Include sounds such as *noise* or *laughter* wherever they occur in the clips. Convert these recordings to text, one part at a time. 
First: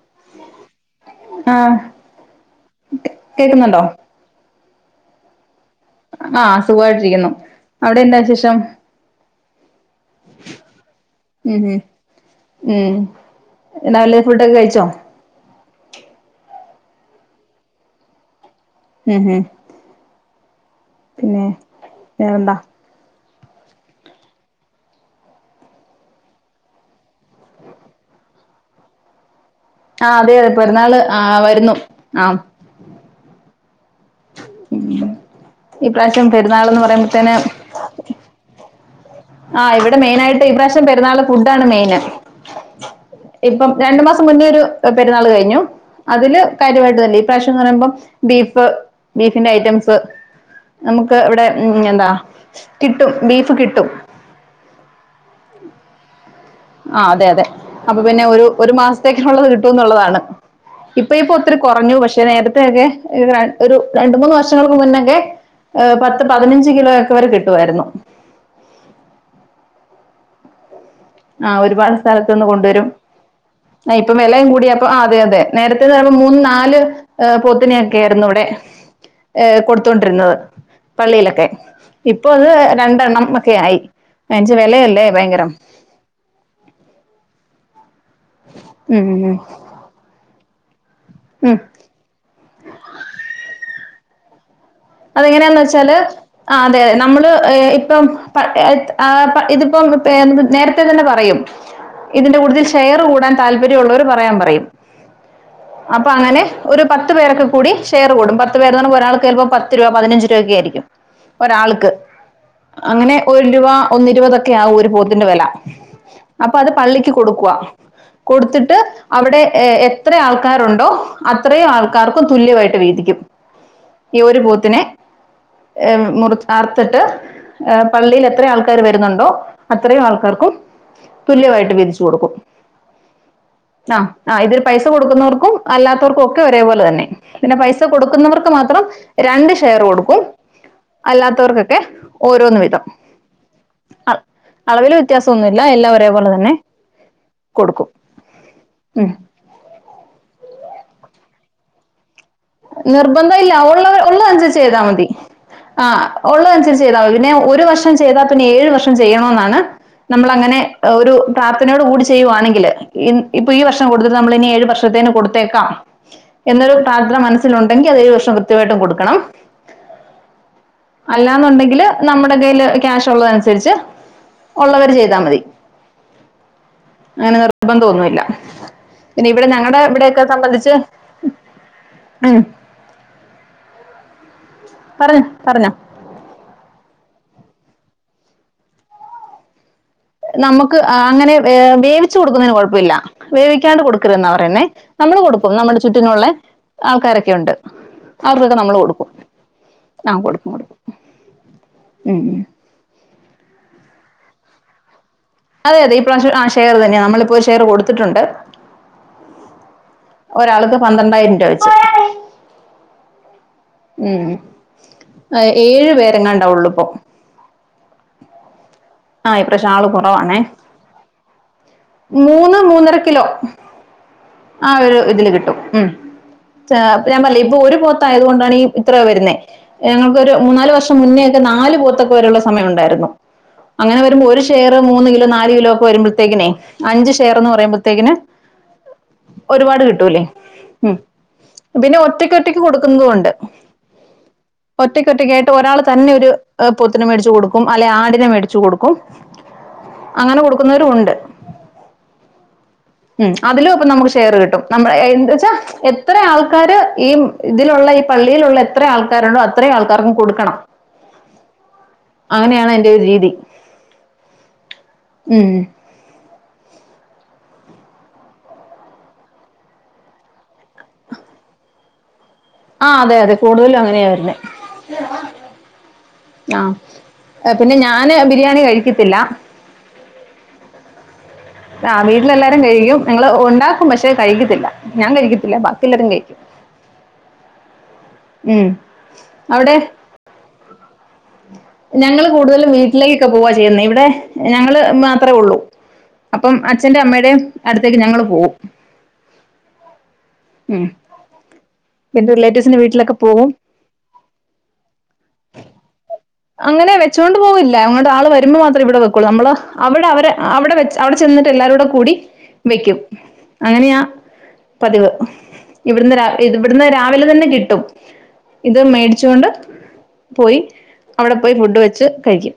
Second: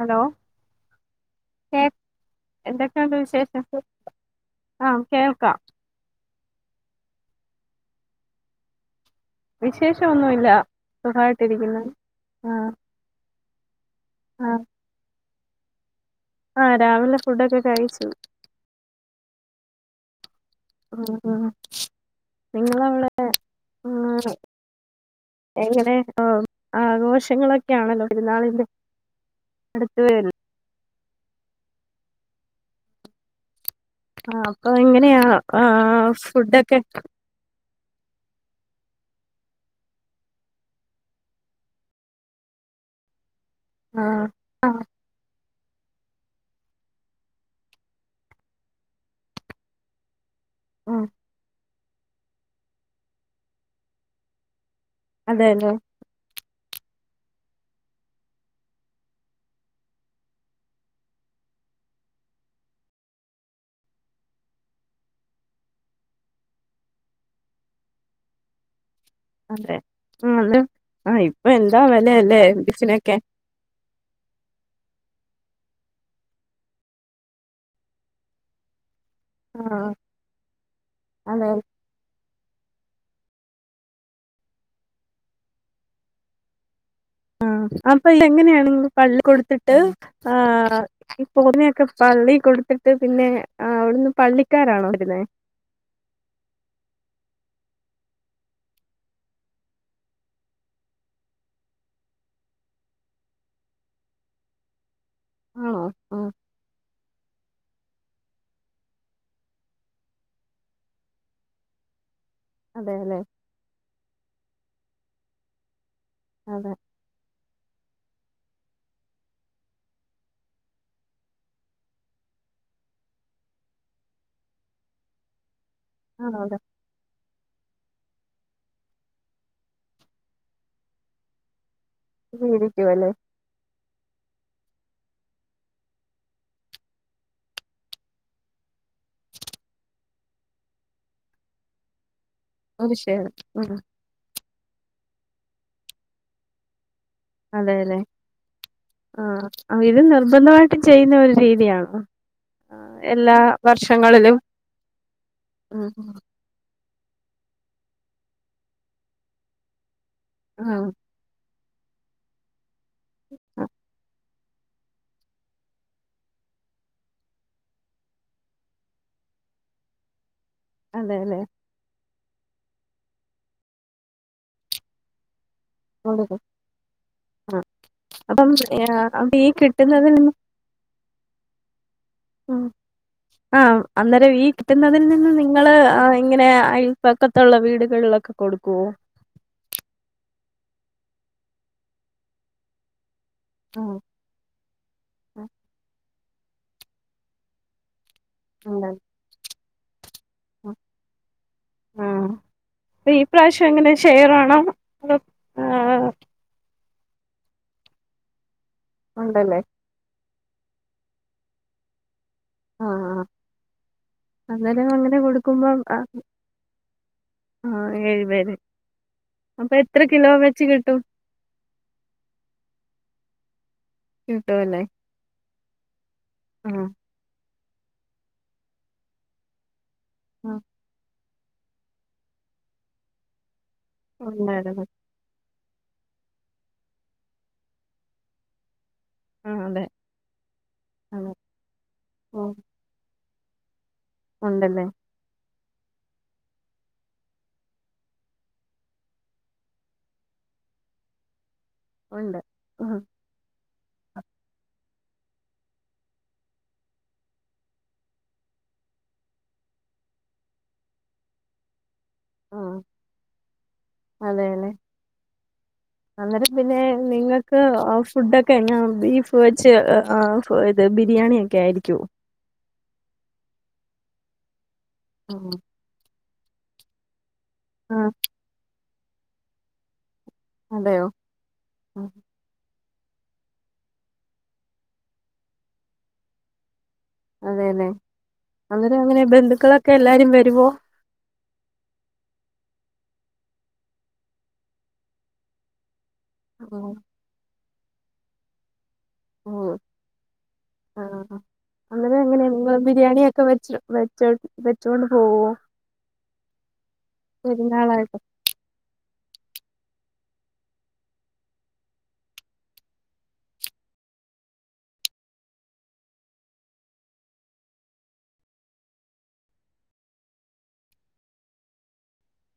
Hello ആഹ് കേ എന്തൊക്കെണ്ട് വിശേഷം? കേക്കുന്നുണ്ടോ ആഹ് കേൾക്കാം. ആഹ് സുഖായിട്ടിരിക്കുന്നു. അവിടെ എന്താ വിശേഷം? വിശേഷം ഒന്നുല്ല സുഖായിട്ടിരിക്കുന്നു ആഹ്. എന്നാല് ഫുഡൊക്കെ കഴിച്ചോ? ആഹ് രാവിലെ ഫുഡൊക്കെ കഴിച്ചു. *unintelligible* ഉം പിന്നെ വേറെന്താ നിങ്ങളവിടെ ഹാ എങ്ങനെ ആഹ് ആഘോഷങ്ങളൊക്കെ ആണല്ലോ പെരുന്നാളിൻ്റെ. ആഹ് അതെ പെരുന്നാള് ആ വരുന്നു ആഹ്. ആഹ് അപ്പൊ ഉം എങ്ങനെയാ ആ ഈ പ്രാവശ്യം പെരുന്നാൾന്ന് ഫുഡൊക്കെ? പറയുമ്പോത്തേന് ആഹ് ഇവിടെ മെയിനായിട്ട് ഇപ്രാവശ്യം പെരുന്നാള് ഫുഡാണ് മെയിന്. ഇപ്പം ആ രണ്ടു മാസം മുന്നേ ഒരു ആ പെരുന്നാള് കഴിഞ്ഞു. അതില് കാര്യമായിട്ടല്ല, ഈ പ്രാവശ്യം എന്ന്റയുമ്പം ബീഫ് ബീഫിന്റെ ഐറ്റംസ്. ഉം നമുക്ക് ഇവിടെ ഉം എന്താ കിട്ടും ബീഫ് കിട്ടും. അതെല്ലേ. ആഹ് അതെ അതെ. അപ്പൊ പിന്നെ ഒരു ഒരു മാസത്തേക്കൊള്ളത് കിട്ടുംന്നുള്ളതാണ്. ഇപ്പ ഇപ്പൊ ഒത്തിരി കൊറഞ്ഞു, പക്ഷെ നേരത്തെക്കെ ഒരു രണ്ട് മൂന്ന് വർഷങ്ങൾക്ക് മുന്നക്കെ ഏഹ് പത്ത് പതിനഞ്ച് കിലോയൊക്കെ വരെ കിട്ടുവാരുന്നു. അതെ ആന്ന് ആഹ് ഇപ്പെ ആ എന്താ ഒരുപാട് സ്ഥലത്ത് വെലയല്ലേ നിന്ന് കൊണ്ടുവരും ബിഫിനെക്കെ. ആ ഇപ്പേം വെലെയും കൂടിയപ്പ ആഹ് അതെ അതെ നേരത്തെന്ന് പറയുമ്പ മൂന്ന് നാല് ഏഹ് പൊത്തിനെയ്ക്കെ ആയിരുന്നവിടെ ഏഹ് ആ കൊടുത്തോണ്ടിരുന്നത് പള്ളിലൊക്കെ. അതെ അതെ ഇപ്പൊ അത് രണ്ടെണ്ണം ഒക്കെയായി അഞ് ച് വെലെയല്ലേ ഭയങ്കരം. *inaudible* ആഹ് അപ്പൊല്ലേ എങ്ങനെയാണെങ്കിൽ ഉം പള്ളി ഉം ഉം. കൊടുത്തട്ട് ആ ഈ ഉം പോരുന്നെയൊക്ക പള്ളി കൊടുത്തിട്ട് പിന്നെ അവിടുന്ന് പള്ളിക്കാരാണോ വരുന്നേ അതെങ്ങനെയാന്ന് വെച്ചാല് ആഹ് അതെ നമ്മള് ഏഹ് ഇപ്പം ഏ ആപ് ആ ഇതിപ്പോ നേരത്തെ തന്നെ പറയും. ഇതിന്റെ കൂട്ടത്തിൽ ഷെയറ് കൂടാൻ താൽപര്യള്ളോര് പറയാൻ പറയും. ആണോ അപ്പ ആഹ് അങ്ങനെ ഒരു പത്ത് പേരൊക്കെ കൂടി ഷെയർ കൂടും. പത്ത് പേര് എന്ന് പറയുമ്പ ഒരാൾക്ക്പ്പോ പത്ത് രൂപ പതിനഞ്ച് രൂപക്കെ ആയിരിക്കും ഒരാള്ക്ക് അങ്ങനെ അതെല്ലെ ഒ രൂവാ ഒന്നിരുപതൊക്കെയാവു ഒരു പോത്തിന്റെ വെല. അപ്പ അത് അതെ പള്ളിക്ക് കൊടുക്കുവ. കൊടുത്തിട്ട് അവിടെ ഏഹ് എത്ര ആൾക്കാരുണ്ടോ അത്രേം ആൾക്കാർക്കും തുല്യവായിട്ട് വീതിക്കും. ഈ ഒരു പോത്തിനെ ഏഹ് ആണോ മുറിച്ച് അതെ അറ ത്തിട്ട് ഏഹ് പള്ളിയിൽ എത്ര ആൾക്കാർ വരുന്നുണ്ടോ അത്രയും ആൾക്കാർക്കും തുല്യവായിട്ട് വിതിച്ചു കൊടുക്കും. ഇത് ഇരിക്കുവല്ലേ ആഹ് ആഹ് ഇതിൽ പൈസ കൊടുക്കുന്നോർക്കും അല്ലാത്തോർക്കും ഒക്കെ ഒരേപോലെ തന്നെ. പിന്നെ പൈസ കൊടുക്കുന്നവർക്ക് മാത്രം രണ്ട് ഷെര് കൊടുക്കും അല്ലാത്തോർക്കൊക്കെ ഓരോന്നും വേ ഒരു ഷേയർ ഉം അളവില് വെത്യാസൊന്നുല്ല ഏലാം ഓരേപോലെതന്നെ അതെല്ലെ ഉം ആഹ് ആ ഇത് നിർബന്ധവായിട്ടും ചെയ്യുന്നേരു രീതിയാണോ ആ, എല്ലാ നിർബന്ധം ഇല്ല ഒള്ള വർഷങ്ങളിലും ഒള്ളനുസരിച്ച് എയ്തിയാ മതി ഉം ആഹ് ഒള്ളെനുസരിച്ച് ചെയ്തമതി പിന്നെ ഒരു വർഷം ചെയ്താ പിന്നെ ഏഴു വർഷം ചെയ്യനൊന്നാണ് നമ്മളങ്ങനെ ആഹ് ഏഹ് ഒരു പ്രാർത്ഥനെയോട് കൂടി ചെയ്യുവാണെങ്കില് ഇൻ ഇപ്പോ ഈ വർഷം കൊടുത്തത് നമ്മളിനി ഏഴ് വർഷത്തേന് കൊടുത്ത് തെക്കാം എന്നൊരു പ്രാർത്ഥന മനസ്സി തിലോണ്ടെങ്കില തേ വർഷം കൃത്യവായിട്ടും കൊടുക്കണം അതെല്ലെ അല്ലാന്നുണ്ടെങ്കിൽ നമ്മടെ കയ്ല് ക്യാഷോള്ളതന്സരിച്ച് ഒള്ളവര് ചെയ്താ മതി കൊടുക്കും അങ്ങനെ ആഹ് നിർബന്തോന്നുല്ല അപ്പം ആ, പിന്നെ അപ്പൊ ഇവടെ ഈ കിട്ടുന്നതിൽ ഞങ്ങടെവിടെക്കെ നിന്ന് സംബന്ധിച്ച് ഉം ആഹ് അന്നേരം ഈ കിട്ടുന്നതിൽ പറഞ്ഞോ നിന്ന് പറഞ്ഞോ നിങ്ങള് അഹ്‌ ഇങ്ങനെ പക്കത്തോള്ള വീടുകളിലൊക്കെ കൊടുക്കുവോ നമുക്ക് അങ്ങനെ ഹേ വേവിച്ച് കൊടുക്കുന്നേന് കൊഴപ്പില്ല വേവിക്കാണ്ട് ഉം കൊടുക്കരുതേന്നാ പറയുന്നെ നമ്മള് ഉം കൊടുക്കും നമ്മടെ ചുറ്റിനൊള്ളെ ആൾക്കാരൊക്കെണ്ട് അവർക്ക് നമ്മൾ കൊടുക്കും ന്നാ കൊടു ഉം ആ പ്പ ഈപ്രാവശ്യങ്ങേനെ ഷെയറാണോ അതോ അതെ അതെ ആഹ് ഇപ്രാവശ ആ ഷെയർ തന്നെയാ മ്മളിപ്പോ ഒരു ഷെയർ കൊടുത്തിട്ടോണ്ട് ഉണ്ടല്ലേ ഒരാൾക്ക് പന്ത്രണ്ടായിരം രൂപ വെച്ച് ആഹ് ഉം അന്നേരം അങ്ങനെ ഹേ കൊടുക്കുമ്പം ഏഴു പേരെങ്ങാണ്ടാവള്ളൂ ഇപ്പൊ ആഹ ഏഴ് പേര് ആഹ ഈ പ്രശ്യം അപ്പൊ ആള് എത്ര കിലോ കുറവാണേ വെച്ച് കിട്ടും? മൂന്ന് മൂന്നര കിലോ ആ കിട്ടുവല്ലേ ഒരു ഇതില് കിട്ടും ഉം ച്ചാ ആഹ് ഞാൻ പറയ ഇപ്പൊ ഒരു പോത്ത ആയത് കൊണ്ടാണ് ഇത്ര വരുന്നത് ഞങ്ങൾക്ക് ഒരു മൂന്നാല് വർഷം മുന്നേൊക്കെ നാല് പോത്തൊക്കെരെയുള്ള സമയം ഉണ്ടായിരുന്നു അങ്ങനെ വരുമ്പോൾ ഒരു ഷെയർ ഉണ്ടായിരുന്നു മൂന്ന് കിലോ നാല് കിലോ ഒക്കെ വരുമ്പോഴത്തേക്കിനേ അഞ്ച് ഷെയർ എന്ന് പറയുമ്പോഴത്തേക്കന് ആഹ് ഒരുപാട് അതെ കിട്ടൂല്ലേ ഉം അതെ പിന്നെ ഒറ്റക്ക് ഉം, ഒറ്റക്ക് കൊടുക്കുന്നതും ഉണ്ട് ഉണ്ടല്ലേ ഒറ്റക്കായിട്ട് ഒരാൾ തന്നെ ഒരു പോത്തിന് മേടിച്ച് കൊടുക്കും അല്ലെ ആടിനെ മേടി ച്ചു കൊടുക്കും അങ്ങനെ കൊടുക്കുന്നവരും ഉണ്ട് ഉണ്ട് ആഹ ഉം അതിലും ഇപ്പൊ നമുക്ക് ഷെയർ കിട്ടും നമ്മ എന്ത വച്ചാ എത്ര ആൾക്കാര് ഈ ഇതിലുള്ള ഈ പള്ളിയിലുള്ള എത്ര ആൾക്കാരുണ്ടോ അത്രയും ആൾക്കാർക്കും കൊടുക്കണം അങ്ങനെയാണ് അയിന്റെ ഒരു രീതി അതെലെ ഉം അന്നേരം പിന്നെ നിങ്ങൾക്ക് ഫുഡൊക്കെ എങ്ങനാ ബീഫ് വെച്ച് ആ പെ ഇത് ബിരിയാണിയ ഒക്കെ ആയിരിക്കോ ആ അതെ അതെ കൂടുതലും അങ്ങനെയാവരുന്നേ ഉം ആഹ പിന്നെ ആഹ് ഞാന് ബിരിയാണി കഴിക്കത്തില്ല അതെയോ ആ ഉം വീട്ടിലെല്ലാരും കഴിക്കും ഞങ്ങള് ഒണ്ടാക്കും പക്ഷെ കഴിക്കത്തില്ല ഞാൻ കഴിക്കത്തില്ല ബാക്കി എല്ലാരും കഴിക്കും അതെ ല്ലെ ഉം അന്നേരം എങ്ങനെ അവിടെ ബന്ധുക്കളൊക്കെ എല്ലാരും വെരുവോ ഞങ്ങള് കൂട്തലും വീട്ടിലേക്കൊക്കെ പോവാ ചെയ്യുന്നേ ഇവിടെ ഞങ്ങള് മാത്രൊള്ളു അപ്പം ഉം അച്ഛന്റെ അമ്മടേം അട്ത്തേക്ക് ഞങ്ങള് പോം പോം ആ അങ്ങനെ പിന്നെ എങ്ങനെ റിലേറ്റീവ്സിന്റെ നിങ്ങള് വീട്ടിലൊക്കെ ബിരിയാണിയൊക്കെ പോകും വെച്ച് വെ ച്ച് വെച്ചോണ്ട് പോ അങ്ങനെ വെച്ചോണ്ട് പോവില്ല അങ്ങോട്ട് പെരുന്നാളായിട്ട് ആള് വ രുമ്പ മാത്രേ ഇവടെ വെക്കൊള്ളു നമ്മള് അവടെ അവരെ അവടെ അവടെ ചെന്ന്ട്ട് എല്ലാരും കൂടെ കൂടി വെയ്ക്കും അങ്ങനെയാ പതിവ് ഇവിട്ന്ന് രാ ഇവിട്ന്ന് രാവിലെ തന്നെ കിട്ടും ഇത് മേടിച്ചോണ്ട് പോയി അവടെ പോയി ഫുഡ് വെച്ച് കഴിക്കും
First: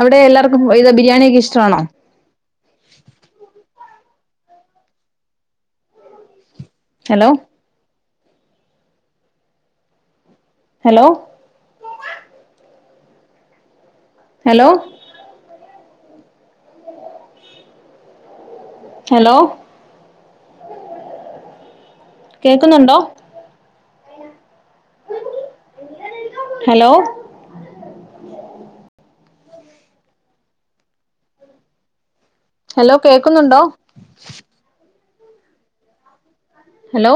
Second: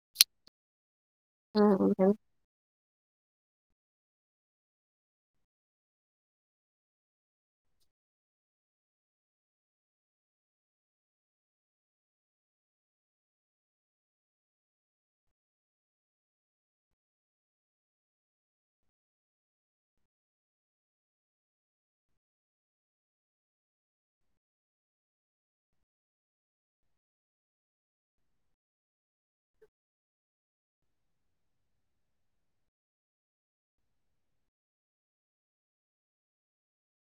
അവടെ എല്ലാർക്കും ഇതാ ബിരിയാണിയൊക്കെ ഇഷ്‌ ആഹഹ ഹലോ ഹലോ ഹലോ ഹലോ കേക്ക്ന്നുണ്ടോ ഹലോ ഹലോ കേക്ക്ന്നുണ്ടോ ഹലോ